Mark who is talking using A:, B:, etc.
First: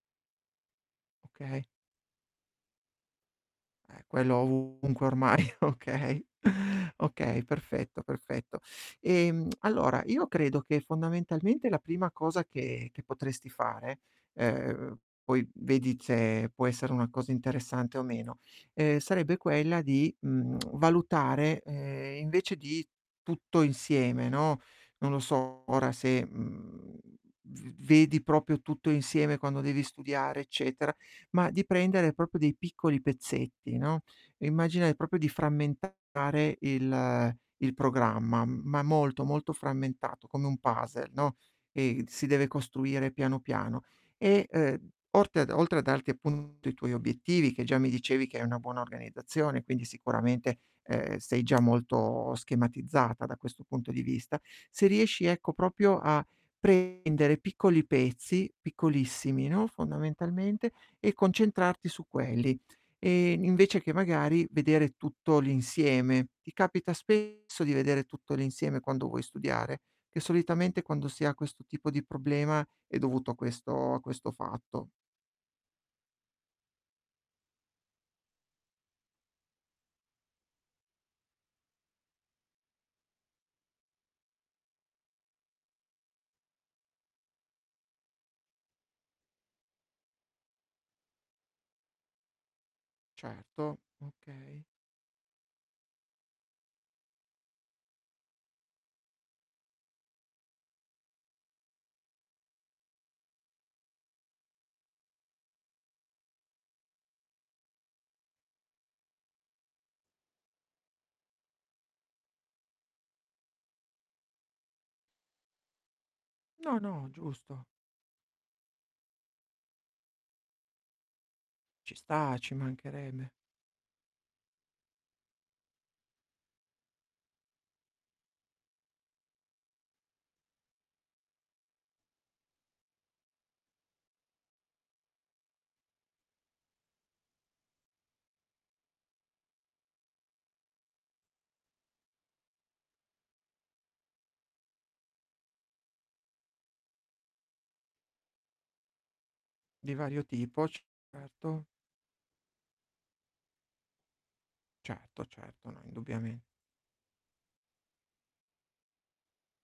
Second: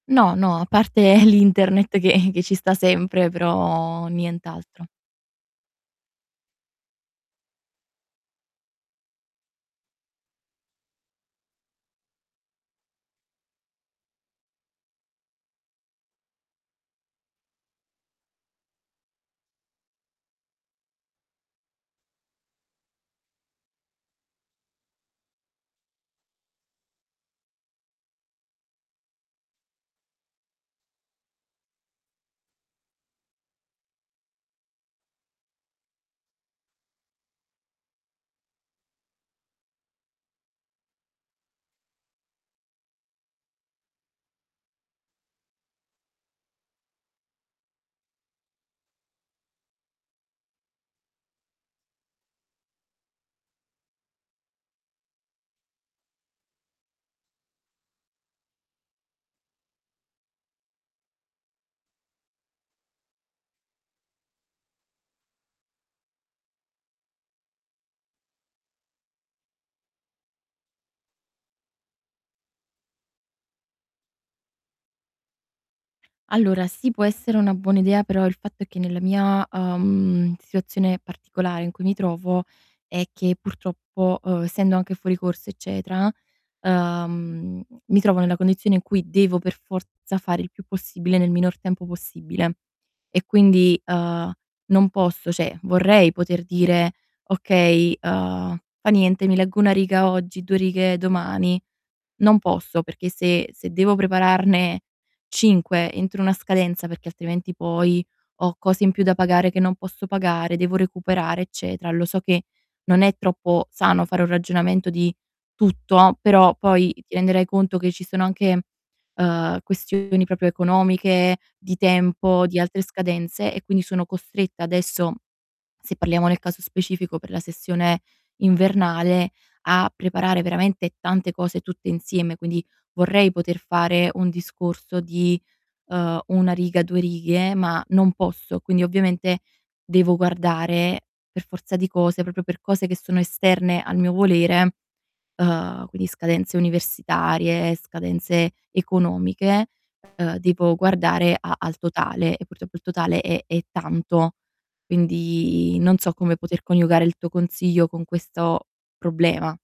A: No, no, a parte
B: Okay.
A: l'internet che che ci sta sempre,
B: Eh,
A: però
B: quello
A: nient'altro.
B: ovunque ormai, okay, okay perfetto, perfetto. Ehm, allora io credo che fondamentalmente la prima cosa che che potresti fare, ehm, poi vedi se può essere una cosa interessante o meno, ehm, sarebbe quella di, mhmm, valutare, ehm, invece di tutto insieme, no, non lo so ora se, mhmm, v vedi proprio tutto insieme quando devi studiare eccetera, ma di prendere proprio dei piccoli pezzetti, no, immagina, ehm, proprio di frammentare il il programma, ma molto, molto frammentato, come un puzzle, no, ehm, si deve costruire piano, piano. E, ehm, orte a d oltre a darti appunto i tuoi obiettivi che già mi dicevi che hai una buona organizzazione, quindi sicuramente, ehm, sei già molto schematizzata da questo punto di vista, se riesci, ecco, proprio a prendere piccoli pezzi, piccolissimi, no, fondamentalmente, e concentrarti su quelli, ehm, invece che magari vedere tutto l'insieme. Ti capita spesso di vedere tutto l'insieme quando vuoi studiare? Che solitamente quando si ha questo tipo di problema è dovuto a questo a questo fatto.
A: Allora sì può essere una buona idea, però il fatto è che nella mia, uhm, situazione particolare in cui mi trovo è che purtroppo, uhm, essendo anche fuori corso eccetera, ehm, mi trovo nella condizione in cui devo per forza fare il più possibile nel minor tempo possibile. E
B: Certo,
A: quindi, uhm,
B: okay.
A: non posso cioè vorrei poter dire: "Okay, uhm, fa niente mi leggo 1 riga oggi, 2 righe domani." Non posso perché se se devo prepararne 5 entro una scadenza perché altrimenti poi ho cose in più da pagare che non posso pagare, devo recuperare eccetera. Lo so che non è troppo sano fare un ragionamento di tutto, però
B: No,
A: poi
B: no,
A: ti renderai
B: giusto.
A: conto che ci sono anche, uhm, questioni proprio economiche, di
B: Ci sta,
A: tempo,
B: ci
A: di altre
B: mancherebbe.
A: scadenze e quindi sono costretta adesso, se parliamo nel caso specifico per la sessione invernale, a preparare veramente tante cose tutte insieme. Quindi vorrei poter fare un discorso di, uhm, 1 riga, 2 righe, ma non posso. Quindi ovviamente devo guardare per forza di cose, proprio per cose che sono esterne al mio volere, uhm, quindi scadenze universitarie, scadenze economiche,
B: Di vario
A: uhm,
B: tipo,
A: devo guardare a
B: certo.
A: al totale, e purtroppo il totale è è tanto.
B: Certo, certo,
A: Quindi
B: no,
A: non so come
B: indubbiamen
A: poter coniugare il tuo consiglio con questo problema.